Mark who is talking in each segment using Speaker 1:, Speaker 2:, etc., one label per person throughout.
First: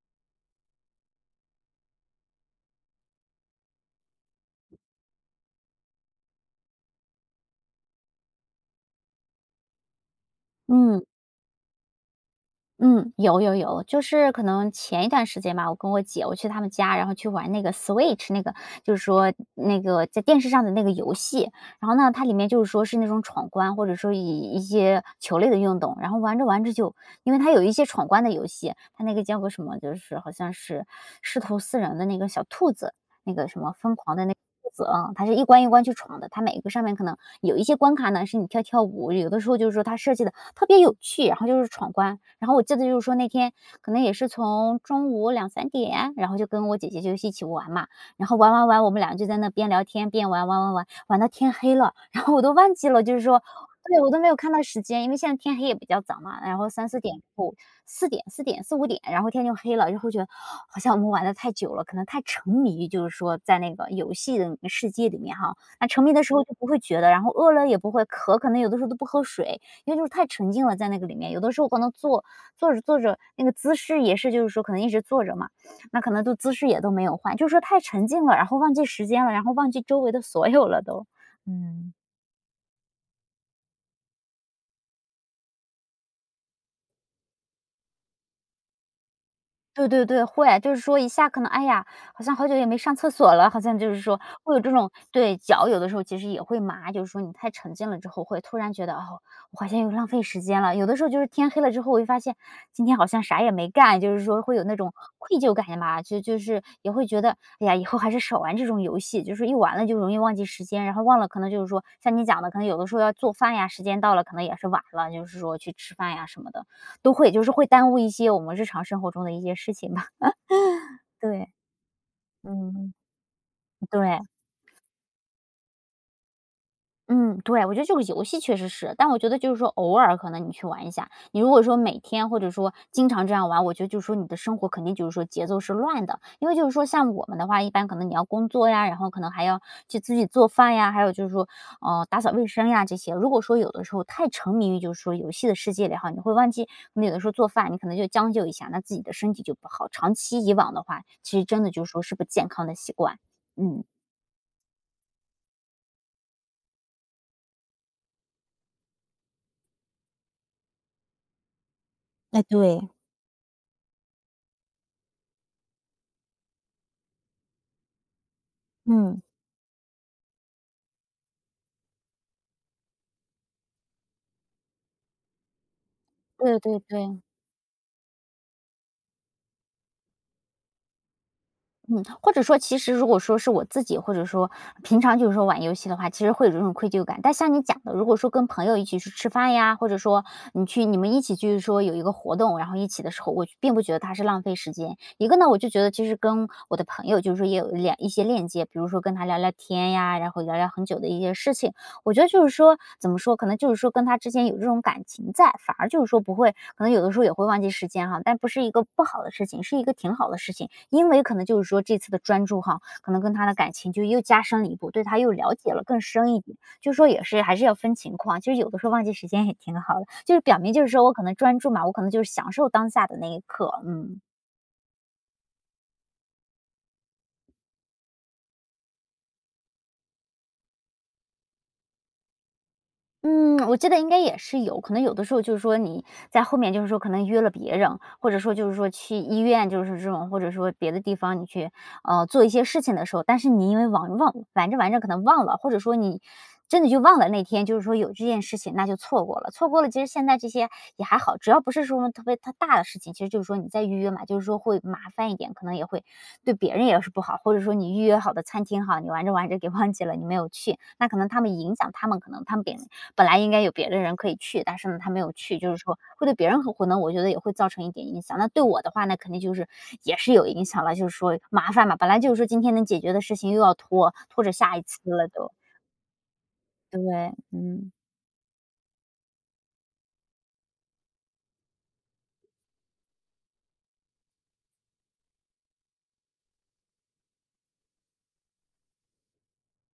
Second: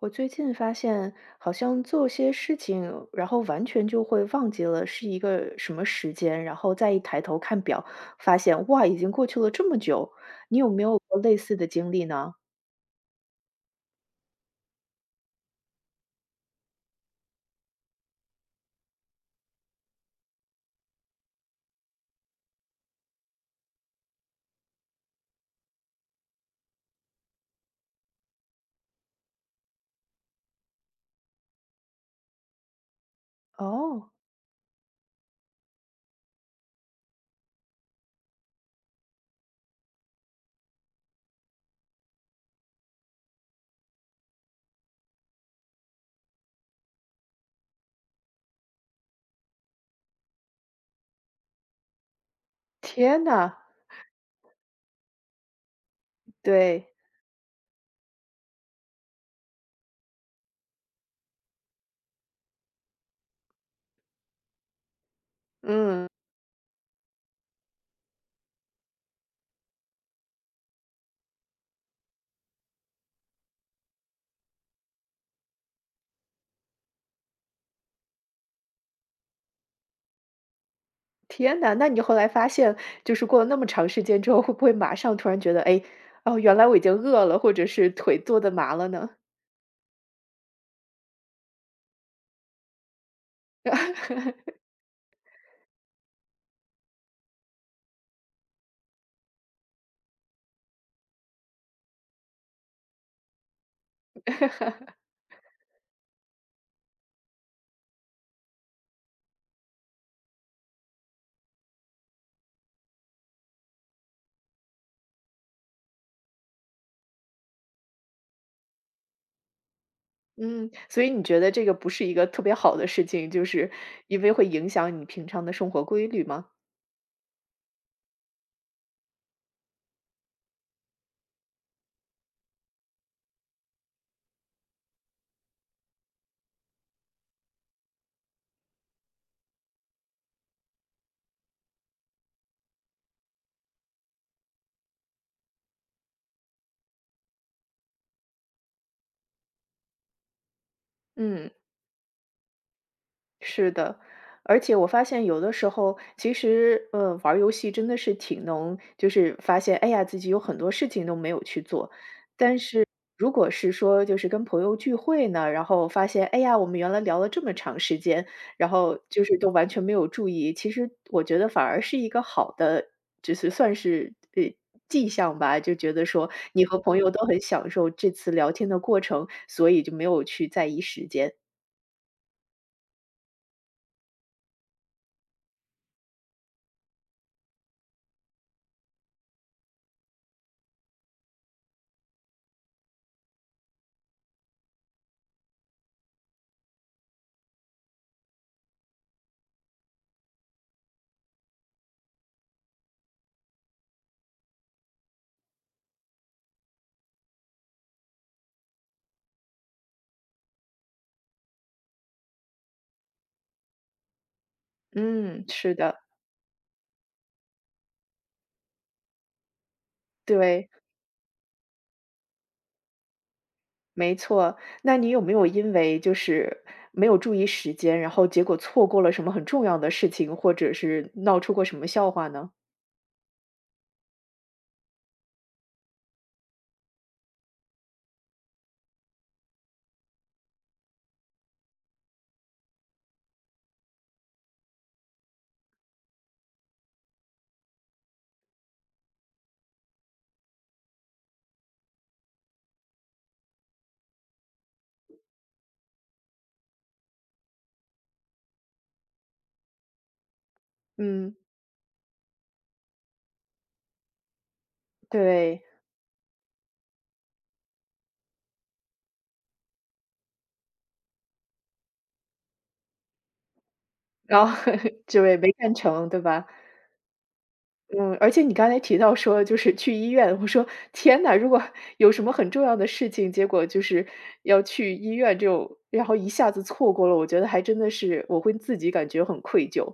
Speaker 1: 我最近发现，好像做些事情，然后完全就会忘记了是一个什么时间，然后再一抬头看表，发现哇，已经过去了这么久。你有没有
Speaker 2: 嗯
Speaker 1: 过类似的经历呢？
Speaker 2: 嗯,有，就是可能前一段时间吧，我跟我姐我去他们家，然后去玩那个 Switch 那个，就是说那个在电视上的那个游戏。然后呢，它里面就是说是那种闯关，或者说一些球类的运动。然后玩着玩着就，因为它有一些闯关的游戏，它那个叫个什么，就是好像是师徒四人的那个小兔子，那个什么疯
Speaker 1: 哦，
Speaker 2: 狂的那个兔子啊，它是一关一关去闯的，它每一个上面可能有一些关卡呢是你跳跳舞，有的时候就是说它设计的特别有趣，然后就是闯关。然后我记得就是说那天可能也是从中午两三点，然后就跟我姐姐就一起玩嘛，然后玩玩玩，我们俩就在那边聊天边玩玩玩玩，玩到天黑了，然后我都忘记了，就是
Speaker 1: 天
Speaker 2: 说
Speaker 1: 呐，
Speaker 2: 对，我都没有看到时间，因为现在天黑也比较早嘛，然后三
Speaker 1: 对，
Speaker 2: 四点后四点四五点，然后天就黑了，就会觉得好像我们玩的太久了，可能太沉迷于就是说在那个游戏的世界里面哈，那沉
Speaker 1: 嗯，
Speaker 2: 迷的时候就不会觉得，然后饿了也不会渴，可能有的时候都不喝水，因为就是太沉浸了在那个里面。有的时候可能坐着坐着，那个姿势也是，就是说可能一直坐着嘛，那可能都姿势也都没有换，就是说太沉浸了，然后忘记时间了，然后忘记周围的所有了都，
Speaker 1: 天呐，那
Speaker 2: 嗯。
Speaker 1: 你后来发现，就是过了那么长时间之后，会不会马上突然觉得，哎，哦，原来我已经饿了，或者是腿坐的麻了呢？
Speaker 2: 对对对，会，就是说一下可能，哎呀，好像好久也没上厕所了，好像就是 说会有这种对，脚有的时候其实也会麻，就是说你太沉浸了之后，会突然觉得，哦，我好像又浪费时间了。有的时候就是天黑了之后，我会发现今天好像啥也没干，就是说会有那种愧疚感吧，就是也会觉得，哎呀，以后还是少玩这种游戏，就是一玩了就容易忘记时间，然后忘了可能就是说像你讲的，可能有的时候要做饭呀，时间到了可能也是晚了，就是说去吃饭呀什么的。都会，就是会耽误一些我们日常生活中的一些事情吧，
Speaker 1: 嗯，所以你觉
Speaker 2: 对。
Speaker 1: 得这个不是一个特别好的
Speaker 2: 嗯，
Speaker 1: 事情，就是
Speaker 2: 对。
Speaker 1: 因为会影响你平常的生活规律吗？
Speaker 2: 嗯，对，我觉得这个游戏确实是，但我觉得就是说偶尔可能你去玩一下，你如果说每天或者说经常这样玩，我觉得就是说你的生活肯定就是说节奏是乱的，因为就是说像我们的话，一般可能你要工作呀，然后可能还要去自己做饭呀，还有就是说打扫卫生呀这些。如果说有的时候太沉迷于就是说游戏的世界里哈，你会忘记可能有的时候做饭，你可能就将就一下，那自己的身体就不好。长期以往的话，其实
Speaker 1: 嗯。
Speaker 2: 真的就是说是不健康的习惯。
Speaker 1: 是
Speaker 2: 嗯，
Speaker 1: 的，而且我发现有的时候，其实，玩儿游戏真的是挺能，就是发现，哎呀，自己有很多事情都没有去做。
Speaker 2: 哎，
Speaker 1: 但
Speaker 2: 对，
Speaker 1: 是如果是说，就是跟朋友聚会呢，然后发现，哎呀，我们原来聊了这么长时间，然后
Speaker 2: 嗯。
Speaker 1: 就是都完全没有注意，其实我觉得反而是一个好的，就是算是迹象吧，就觉得说
Speaker 2: 对
Speaker 1: 你
Speaker 2: 对
Speaker 1: 和朋友
Speaker 2: 对。
Speaker 1: 都很享受这次聊天的过程，所以就没有去在意时间。
Speaker 2: 嗯，或者说其实如果说是我自己，或者说平常就是说玩游戏的话，其实会有这种愧疚感。但像你讲的，如果说跟朋友一起去吃饭呀，或者说你去你们一起就是说有一个活动，然后一起的时候，我并不觉得它是浪费时间。一个呢，我就觉得其实跟我的朋友就是说也有一些链接，比如说跟他聊聊天呀，然后聊聊很久的一些事情，我觉得就是说，怎么说，可能就是说跟他之间有这种感情在，反而就是说不会，可能有的时候也会忘记时间哈，但不是一个不好的事情，是一个挺好的事情。因为可能就是说这次的专注哈，可能跟他的感情就又加深了一步，对他又
Speaker 1: 嗯，
Speaker 2: 了解
Speaker 1: 是
Speaker 2: 了
Speaker 1: 的，
Speaker 2: 更深一点。就是说也是还是要分情况，就是有的时候忘记时间也挺好的，就是表
Speaker 1: 对。
Speaker 2: 明就是说我可能专注嘛，我可能就是享受当下的那一刻，
Speaker 1: 没
Speaker 2: 嗯。
Speaker 1: 错，那你有没有因为就是没有注意时间，然后结果错过了什么很重要的事情，或者是闹出过什么笑话呢？
Speaker 2: 嗯，我记得应该也是有，可能有的时候就是说你在后面就是说可能约了别人，或者说就是说去医院，就是这种，或者说别的地方你去做一些事情的时候，但是你因为忘玩着玩着可能忘了，或者说你真的就忘了那天就是说有这件事情，那就错过了，错过了。其实现在这些也还好，只要不是什么特别特大的事情，其实就是说你再预约嘛，就是说会麻烦一点，可能也会对别人也是不好，或者说你预约好的餐厅哈，你玩着玩着给忘记了，你没有去，那可能
Speaker 1: 嗯。
Speaker 2: 他们影响他们，可能他们别人本来应该有别的人可以去，但是呢，他没有去，
Speaker 1: 对，
Speaker 2: 就是说会对别人可能我觉得也会造成一点影响。那对我的话呢，那肯定就是也是有影响了，就是说麻烦嘛，本来就是说今天能解决的事情又要拖，拖
Speaker 1: 然
Speaker 2: 着
Speaker 1: 后
Speaker 2: 下一次
Speaker 1: 就
Speaker 2: 了
Speaker 1: 也没
Speaker 2: 都。
Speaker 1: 干成，对吧？
Speaker 2: 对，嗯。
Speaker 1: 嗯，而且你刚才提到说就是去医院，我说天呐，如果 有什么很重要的事情，结果就是要去医院这种，然后一下子错过了，我觉得还真的是我会自己感觉很愧疚。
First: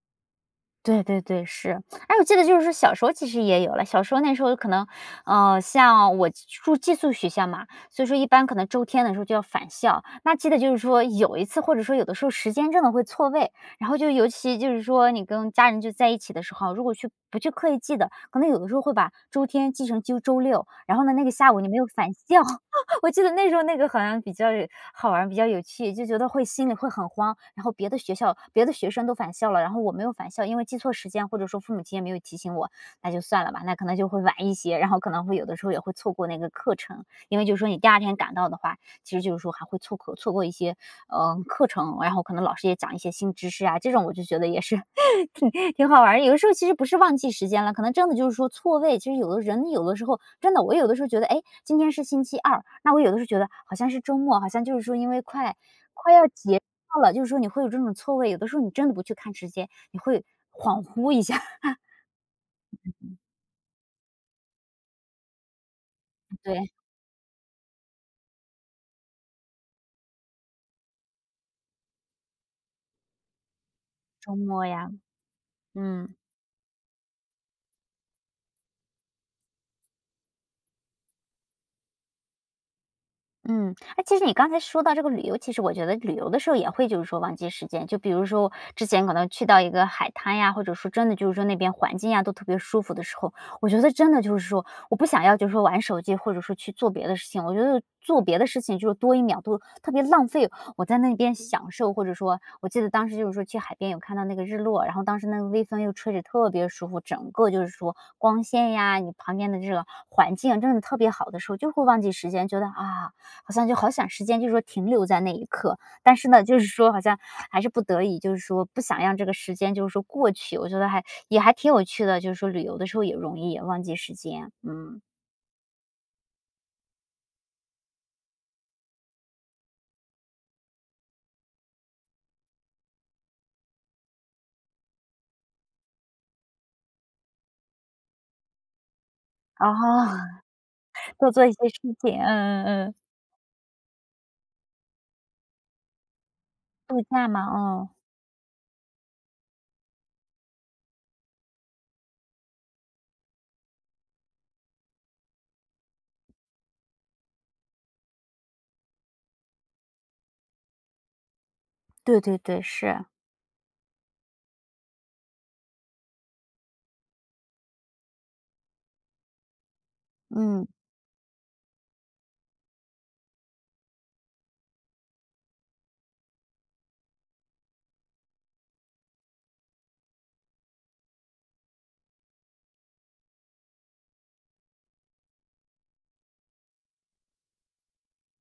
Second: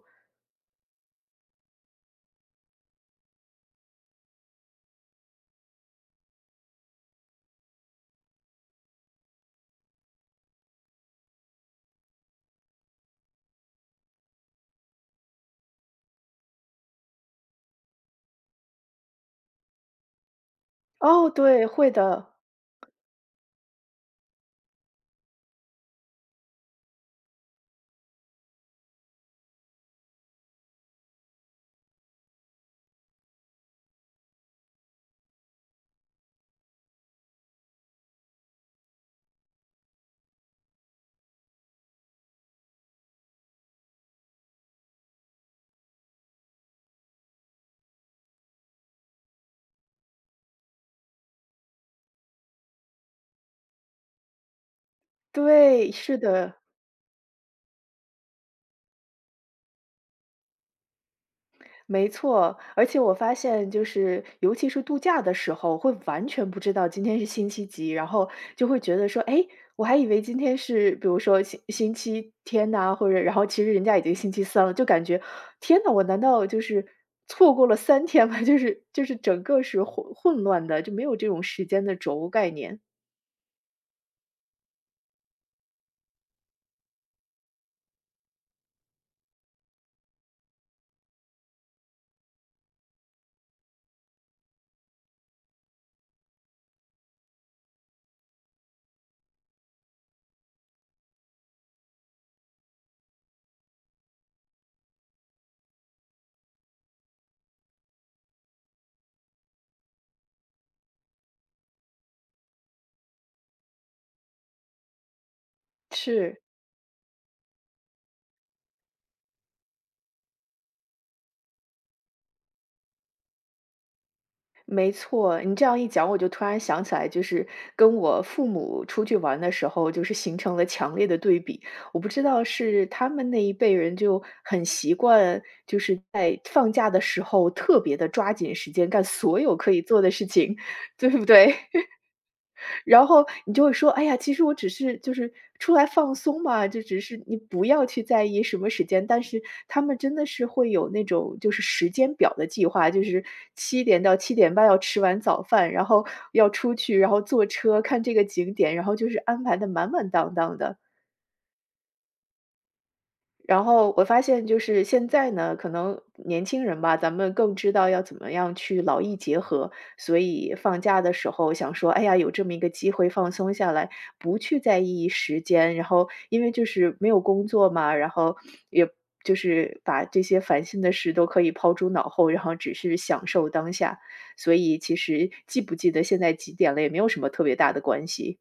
Speaker 2: 对对对，是。哎，我记得就是说，小时候其实也有了，小时候那时候可能，像我住寄宿学校嘛，所以说一般可能周天的时候就要返校。那记得就是说有一次，或者说有的时候时间真的会错位，然后就尤其就是说你跟家人就在一起的时候，如果去不去刻意记得，可能有的时候会把周天记成就周六，然后呢那
Speaker 1: 哦，
Speaker 2: 个下午
Speaker 1: 对，
Speaker 2: 你没有
Speaker 1: 会
Speaker 2: 返
Speaker 1: 的，
Speaker 2: 校，我记得那时候那个好像比较好玩比较有趣，就觉得会心里会很慌。然后别的学校别的学生都返校了，然后我没有返校，因为记错时间，或者说父母亲也没有提醒我，那就算了吧，那可能就会晚一些，然后可能会有的时候也会错过那个课程，因为就是说你第二天赶到的话，其实就是说还会错过一些课程，然后可能老师也讲一些新知识啊，这种我就觉得也是挺好玩儿有的时候其实不是忘记时间了，可能真的就是说错位。其实有的人有的时候真的，我有的时候觉得，哎，今天是星期二，那我有的时候觉得好像是周末，好像就是说因为快
Speaker 1: 对，
Speaker 2: 快
Speaker 1: 是
Speaker 2: 要
Speaker 1: 的。
Speaker 2: 结束了，就是说你会有这种错位。有的时候你真的不去看时间，你会恍惚一下。
Speaker 1: 没错，而且我发现就是，尤其是度假的时候，会完 全
Speaker 2: 对，
Speaker 1: 不知道今天是星期几，然后就会觉得说，哎，我还以为今天是比如说星期天呐、或者然后其实人家已经星
Speaker 2: 周
Speaker 1: 期
Speaker 2: 末
Speaker 1: 三了，就
Speaker 2: 呀，
Speaker 1: 感觉天呐，我
Speaker 2: 嗯。
Speaker 1: 难道就是错过了三天吗？就是整个是混乱的，就没有这种时间的轴概念。
Speaker 2: 嗯，哎，其实你刚才说到这个旅游，其实我觉得旅游的时候也会就是说忘记时间，就比如说之前可能去到一个海滩呀，或者说真的就是说那边环境呀都特别舒服的时候，我觉得真的就是说我不想要就是说玩手机，或者说去做别的事情，我觉得做别的事情就是多一秒都特别浪费，我在那边享受，或者说我记得当时就是说去海边有看到那个日落，然后当时那个微风又吹着特别舒服，整个就是说光线呀，你旁边的这个环境真的特别好的时候，就会忘记时间，觉得啊。好像就好想时间就是说停留在那一刻，但是
Speaker 1: 是，
Speaker 2: 呢，就是说好像还是不得已，就是说不想让这个时间就是说过去，我觉得还也还挺有趣的，就是说旅游的时候也容易忘记时间，
Speaker 1: 没
Speaker 2: 嗯，
Speaker 1: 错，你这样一讲，我就突然想起来，就是跟我父母出去玩的时候，就是形成了强烈的对比。我不知道是他们那一辈人就很习惯，就是在放假的时候特别的抓紧时间干所有可
Speaker 2: 然
Speaker 1: 以做
Speaker 2: 后
Speaker 1: 的事情，对 不
Speaker 2: 多做一
Speaker 1: 对？
Speaker 2: 些事情，嗯嗯嗯，
Speaker 1: 然后你就会说：“哎呀，其实我只是就是出来放松嘛，就
Speaker 2: 度
Speaker 1: 只是
Speaker 2: 假
Speaker 1: 你
Speaker 2: 嘛，
Speaker 1: 不要
Speaker 2: 哦，
Speaker 1: 去在意什么时间。”但是他们真的是会有那种就是时间表的计划，就是七点到七点半要吃完早饭，然后要出去，然后坐车看这个景点，然后就是安排的满满当当的。
Speaker 2: 对对对，是，
Speaker 1: 然后我发现就是现在呢，可能年轻人吧，咱们更知道要怎么样去劳逸结合，所以
Speaker 2: 嗯。
Speaker 1: 放假的时候想说，哎呀，有这么一个机会放松下来，不去在意时间，然后因为就是没有工作嘛，然后也就是把这些烦心的事都可以抛诸脑后，然后只是享受当下，所以其实记不记得现在几点了，也没有什么特别大的关系。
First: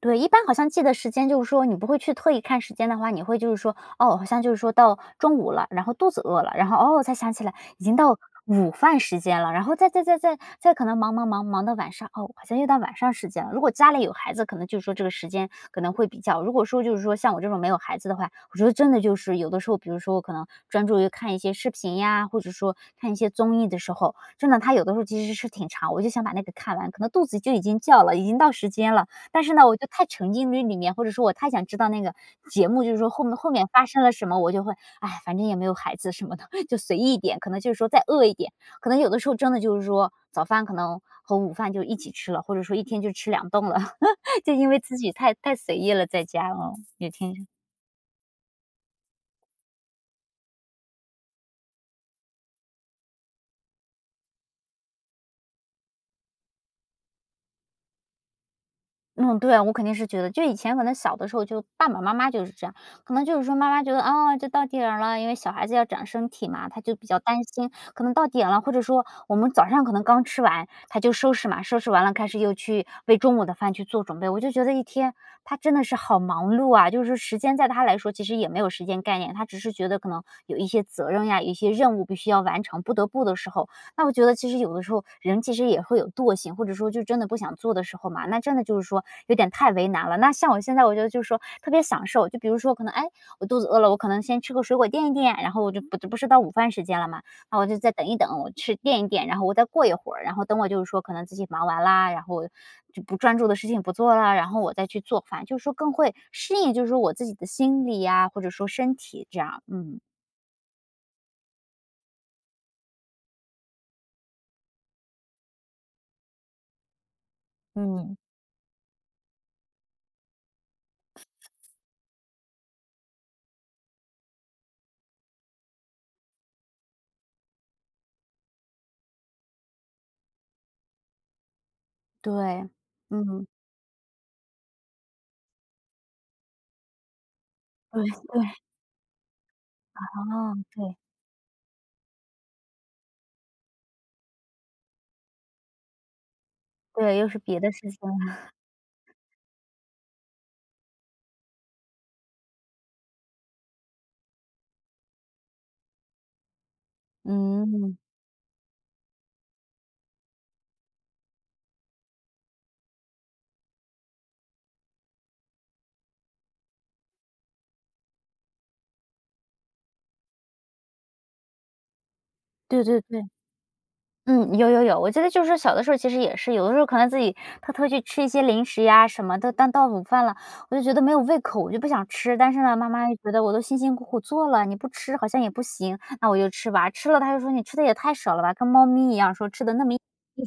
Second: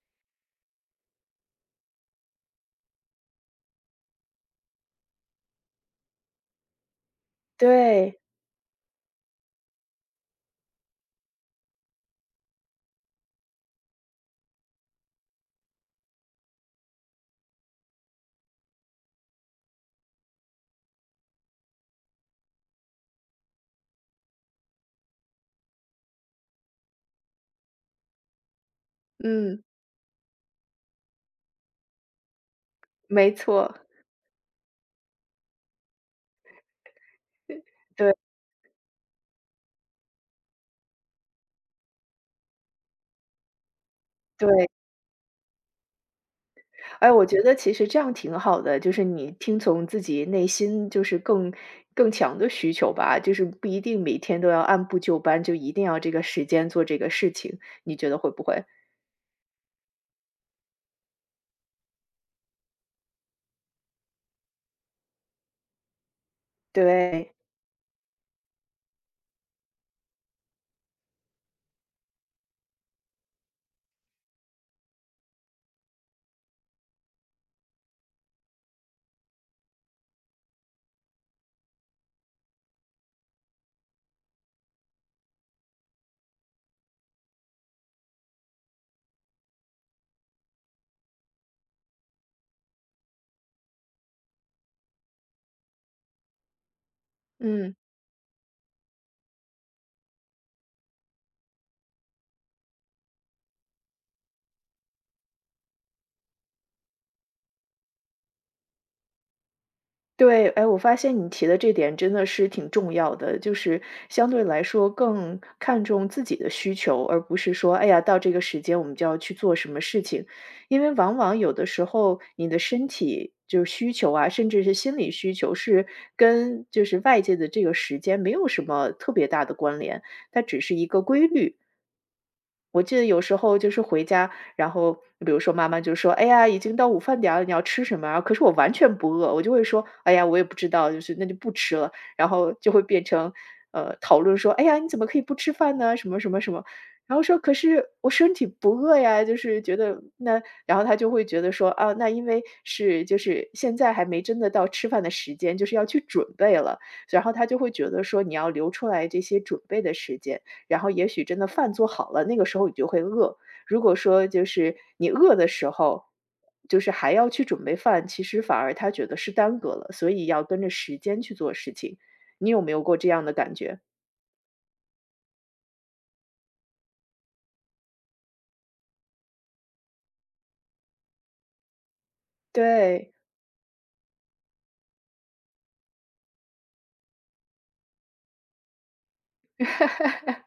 Speaker 2: 对，一般好像记得时间，就是说你不会去特意看时间的话，你会就是说，哦，好像就是说到中午了，然后肚子饿了，然后哦才想起来已经到
Speaker 1: 对，
Speaker 2: 午饭时间了，然后再再再再再可能忙忙忙忙到晚上，哦，好像又到晚上时间了。如果家里有孩子，可能就是说这个时间可能会比较，如果说就是说像我这种没有孩子的话，我觉得真的就是有的时候，比如说我可能专注于看一些视频呀，或者说看一些综艺的时候，真的他有的时候其实是挺长，我就想把那个看完，可能肚子就已经叫了，已经到时间了。但是
Speaker 1: 嗯，
Speaker 2: 呢，我就太沉浸于里面，或者说我太想知道那个节目，就是说后
Speaker 1: 没
Speaker 2: 面后面
Speaker 1: 错，
Speaker 2: 发生了什么，我就会，哎，反正也没有孩子什么的，就随意一点，可能就是说再
Speaker 1: 对
Speaker 2: 饿一点，可能有的时候真的就是说早饭可能和午饭就一起吃了，或者说一天就吃两顿了，就
Speaker 1: 对。
Speaker 2: 因为自己太随意了，在家哦，也
Speaker 1: 哎，我觉
Speaker 2: 挺
Speaker 1: 得其实这样挺好的，就是你听从自己内心就是更强的需求吧，就是不一定每天都要按部就班，就一定要这个时间做这个事情，你觉得会不会？
Speaker 2: 嗯，对，我肯定是觉得，就以前可能小的时候，就爸爸妈妈就是这样，可能就是说妈妈觉得啊，这到点儿了，因为小孩子要长身体嘛，他就比较
Speaker 1: 对，
Speaker 2: 担心，可能到点了，或者说我们早上可能刚吃完，他就收拾嘛，收拾完了开始又去为中午的饭去做准备。我就觉得一天他真的是好忙碌啊，就是时间在他来说其实也没有时间概念，他只是觉得可能有一些责任呀，有一些任务必须要完成，不得不的时候，那我觉得其实有的时候人其实也会有惰性，或者说就真的不想做的时候嘛，那真的就是说有点太为难了。那像我现在我觉得就是说特别享受，就比如说可能哎我肚子饿了，我可能先吃个水果垫一垫，然后我就不不是到午饭时间了嘛，那我
Speaker 1: 嗯。
Speaker 2: 就再等一等，我吃垫一垫，然后我再过一会儿，然后等我就是说可能自己忙完啦，然后就不专注的事情不做啦，然后我再去做饭，就是说更会适应，就是说我自己的心理呀、或者说身体这样，嗯
Speaker 1: 对，哎，我发现你提的这点真的是挺重要的，就是相对来说更看重自己的需求，而不是说，哎呀，
Speaker 2: 嗯，
Speaker 1: 到这个时间我们就要去做什么事情，因为往往有的时候你的身体就是需求啊，甚至是心理需求是跟就是外界的这个时间没有什么特别大的关联，它只是一个规律。
Speaker 2: 对，
Speaker 1: 我记得有时
Speaker 2: 嗯。
Speaker 1: 候就是回家，然后比如说妈妈就说：“哎呀，已经到午饭点儿了，你要吃什
Speaker 2: 对
Speaker 1: 么啊？可
Speaker 2: 对，
Speaker 1: 是我完全不饿，我就会说：“哎呀，我也不
Speaker 2: 哦，
Speaker 1: 知道，
Speaker 2: 对，
Speaker 1: 就是那就不吃了。”然后就会变成，讨论说：“哎呀，你怎么可以不吃饭呢？什么什么什么。”然
Speaker 2: 对，
Speaker 1: 后
Speaker 2: 又是
Speaker 1: 说：“可
Speaker 2: 别的事
Speaker 1: 是
Speaker 2: 情
Speaker 1: 我身
Speaker 2: 了。
Speaker 1: 体不饿呀。”就是觉得那，然后他就会觉得说：“啊，那因为是就是现在还没真的到吃饭的时间，就是要去准备了。”然后他就会觉
Speaker 2: 嗯，
Speaker 1: 得说：“你要留出来这些准备的时间。”然后也许真的饭做好了，那个时候你就会饿。如果说就是你饿的时候，就是还要去准备饭，其实反而他觉得是耽搁了，所以要跟着时间去做事情。你有没
Speaker 2: 对
Speaker 1: 有过
Speaker 2: 对
Speaker 1: 这
Speaker 2: 对，
Speaker 1: 样的感觉？
Speaker 2: 嗯，有有有，我记得就是小的时候其实也是，有的时候可能自己偷偷去吃一些零食呀什么的，但到午饭了，我就觉得没有胃口，我就不想吃。但是呢，妈妈
Speaker 1: 对，
Speaker 2: 又觉得我都辛辛苦苦做了，你不吃好像也不行，那我就吃吧。吃了她就说你吃的也太少了吧，跟猫咪一样，说吃的那么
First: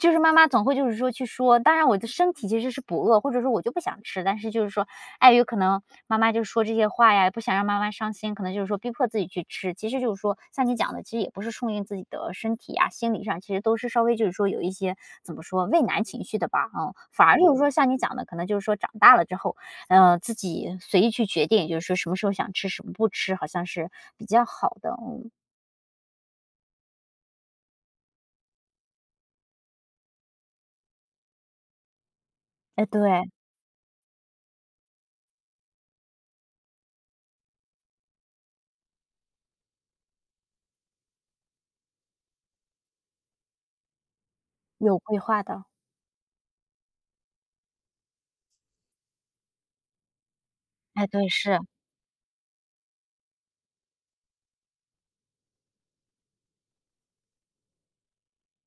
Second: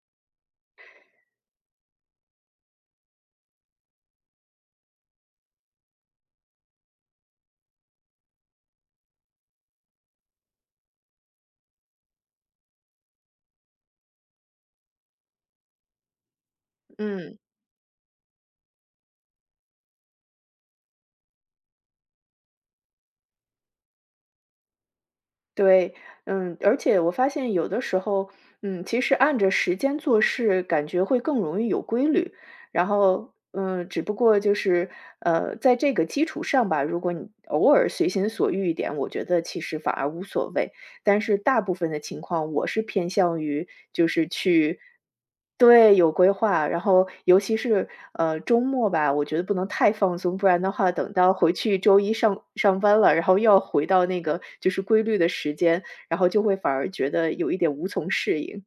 Speaker 2: 就是妈妈总会就是说去说，当然我的身体其实是不饿，或者说我就不想吃，但是就是说碍于可能妈妈就说这些话呀，不想让妈妈伤心，可能就是说逼迫自己去吃。其实就是说像你讲的，其实也不是顺应自己的身体啊，心理上其实都是稍微就是说有一些怎么说畏难情绪的吧，嗯，反
Speaker 1: 嗯。
Speaker 2: 而就是说像你讲的，可能就是说长大了之后，自己随意去决定，也就是说什么时候想吃什么不吃，好像是比较好的，嗯，
Speaker 1: 对，嗯，而且我发现有的时候，嗯，其实按着时间做事，感觉会更容易有规律。
Speaker 2: 哎，
Speaker 1: 然
Speaker 2: 对，
Speaker 1: 后，嗯，只不过就是，在这个基础上吧，如果你偶尔随心所欲一点，我觉得其实反而无所谓。但是大部分的情况，我是偏向于就是去
Speaker 2: 有规划的，
Speaker 1: 对，有规划，然后尤其是，周末吧，我觉得不能太放松，不然的话
Speaker 2: 哎，
Speaker 1: 等
Speaker 2: 对，
Speaker 1: 到回
Speaker 2: 是。
Speaker 1: 去周一上班了，然后又要回到那个就是规律的时间，然后就会反而觉得有一点无从适应。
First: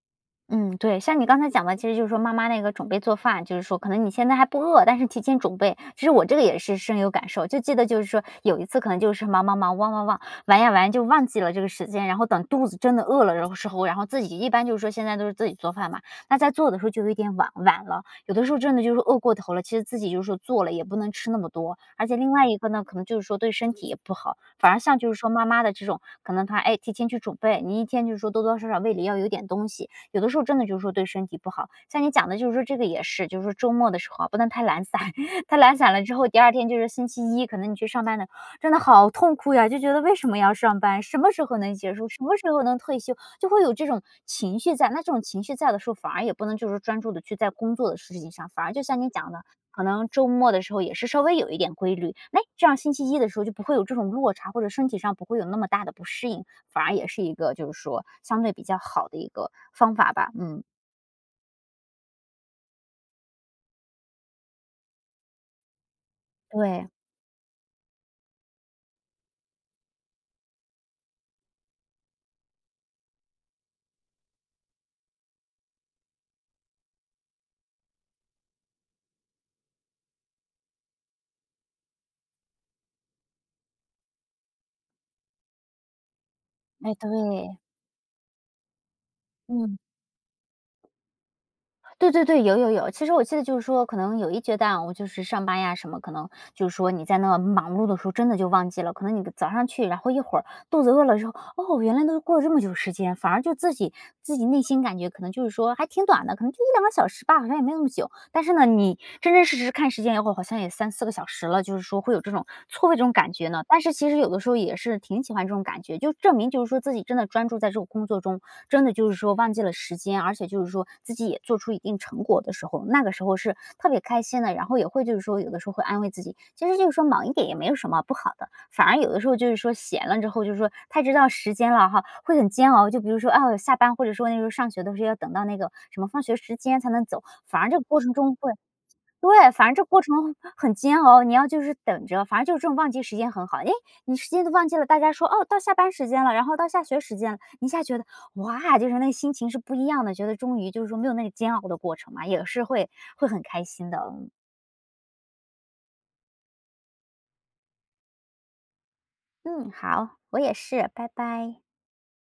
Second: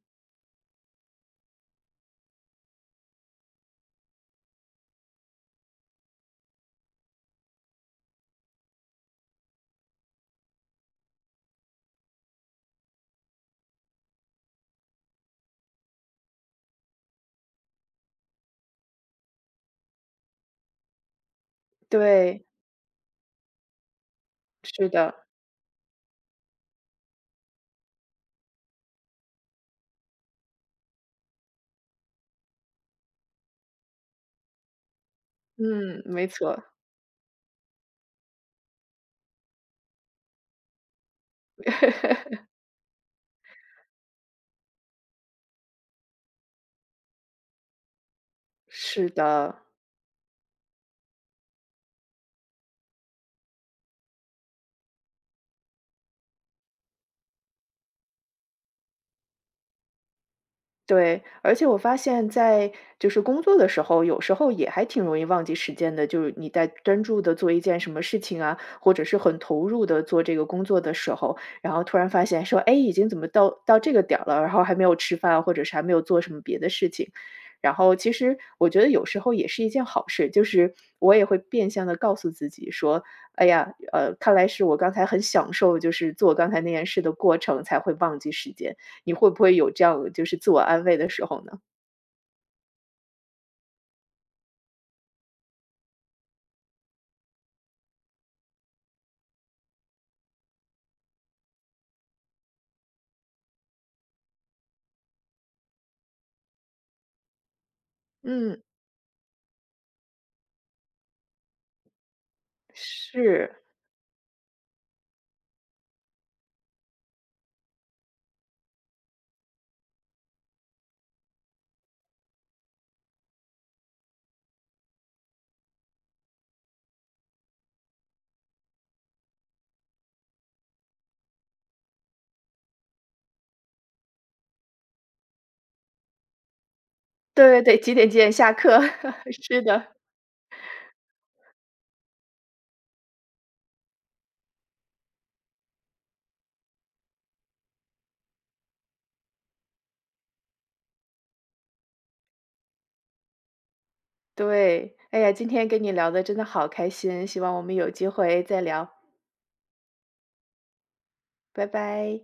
Speaker 2: 嗯，对，像你刚才讲的，其实就是说妈妈那个准备做饭，就是说可能你现在还不饿，但是提前准备。其实我这个也是深有感受，就记得就是说有一次可能就是忙忙忙忘忘忘，玩呀玩就忘记了这个时间，然后等肚子真的饿了的时候，然后自己一般就是说现在都是自己做饭嘛，那在做的时候就有一点晚晚了，有的时候真的就是饿过头了，其实自己就是说做了也不能吃那么多，而且另
Speaker 1: 对，
Speaker 2: 外一个呢，可能就是说对身体也不好，反而
Speaker 1: 是
Speaker 2: 像就
Speaker 1: 的，
Speaker 2: 是说妈妈的这种，可能她哎提前去准备，你一天就是说多多少少胃里要有点东西，有的时候真的就是说对身体不好。像你讲的就是说这个也是，就是说周末的时候啊，不能太懒散，太懒散
Speaker 1: 嗯，
Speaker 2: 了之后，
Speaker 1: 没
Speaker 2: 第二
Speaker 1: 错，
Speaker 2: 天就是星期一，可能你去上班的，真的好痛苦呀，就觉得为什么要上班？什么时候能结束？什么时 候能退休？就会有这种情绪在。那这种情绪在的时候，反而也不能就是专注的去在工作的事情上，反而就像
Speaker 1: 是
Speaker 2: 你讲的，
Speaker 1: 的。
Speaker 2: 可能周末的时候也是稍微有一点规律，哎，这样星期一的时候就不会有这种落差，或者身体上不会有那么大的不适应，反而也是一个就是说相对比较好的一个方法吧。嗯，
Speaker 1: 对，而且我发现在就是工作的时候，有时候也还挺容易忘记时间的。就是你在
Speaker 2: 对，
Speaker 1: 专注的做一件什么事情啊，或者是很投入的做这个工作的时候，然后突然发现说，哎，已经怎么到这个点儿了，然后还没有吃饭啊，或者是还没有做什么别的事情。然后其实我觉得有时候也是一件好事，就是我也会变相的告诉自己说：“哎呀，看来是我刚才很享受，就是做刚才那件
Speaker 2: 哎，
Speaker 1: 事
Speaker 2: 对。
Speaker 1: 的过程才会忘记时间。”你会不会有
Speaker 2: 嗯，
Speaker 1: 这样就是自我安慰的时候呢？
Speaker 2: 对对对，有有有。其实我记得就是说，可能有一阶段我就是上班呀什么，可能就是说你在那忙碌的时候，真的就忘记了。可能你早上去，然后一会儿肚子饿了之后，哦，原来都过了这么久时间，反而就自己自己内心感觉可能就是说还挺短的，可能就一两个小时吧，好像也没那么久。但是
Speaker 1: 嗯，
Speaker 2: 呢，你真真实实看时间以后，好像也三四个小时了，就是说会有这种错位这种感觉呢。
Speaker 1: 是，
Speaker 2: 但是其实有的时候也是挺喜欢这种感觉，就证明就是说自己真的专注在这个工作中，真的就是说忘记了时间，而且就是说自己也做出一定成果的时候，那个时候是。是特别开心的，然后也会就是说有的时候会安慰自己，其实就是说忙一点也没有什么不好的，反而有的时候就是说闲了之后，就是说太知道时间了哈，会很煎熬。就比如说啊，下班或者说那时候上学都是要等到那个什么放学时间才能走，反
Speaker 1: 对对
Speaker 2: 而这
Speaker 1: 对，
Speaker 2: 个
Speaker 1: 几
Speaker 2: 过
Speaker 1: 点
Speaker 2: 程
Speaker 1: 几点
Speaker 2: 中会
Speaker 1: 下课？
Speaker 2: 对，
Speaker 1: 是
Speaker 2: 反正这
Speaker 1: 的，
Speaker 2: 过程很煎熬，你要就是等着，反正就是这种忘记时间很好，哎，你时间都忘记了，大家说哦，到下班时间了，然后到下学时间了，你一下觉得哇，就是那个心情是不一样的，觉得终于就是说没有那个煎熬的过程嘛，也是会会很开心的。
Speaker 1: 对。哎呀，今天跟你聊的真的好开心，希望我们有机会再聊，
Speaker 2: 嗯，嗯好，我也是，拜拜。
Speaker 1: 拜拜。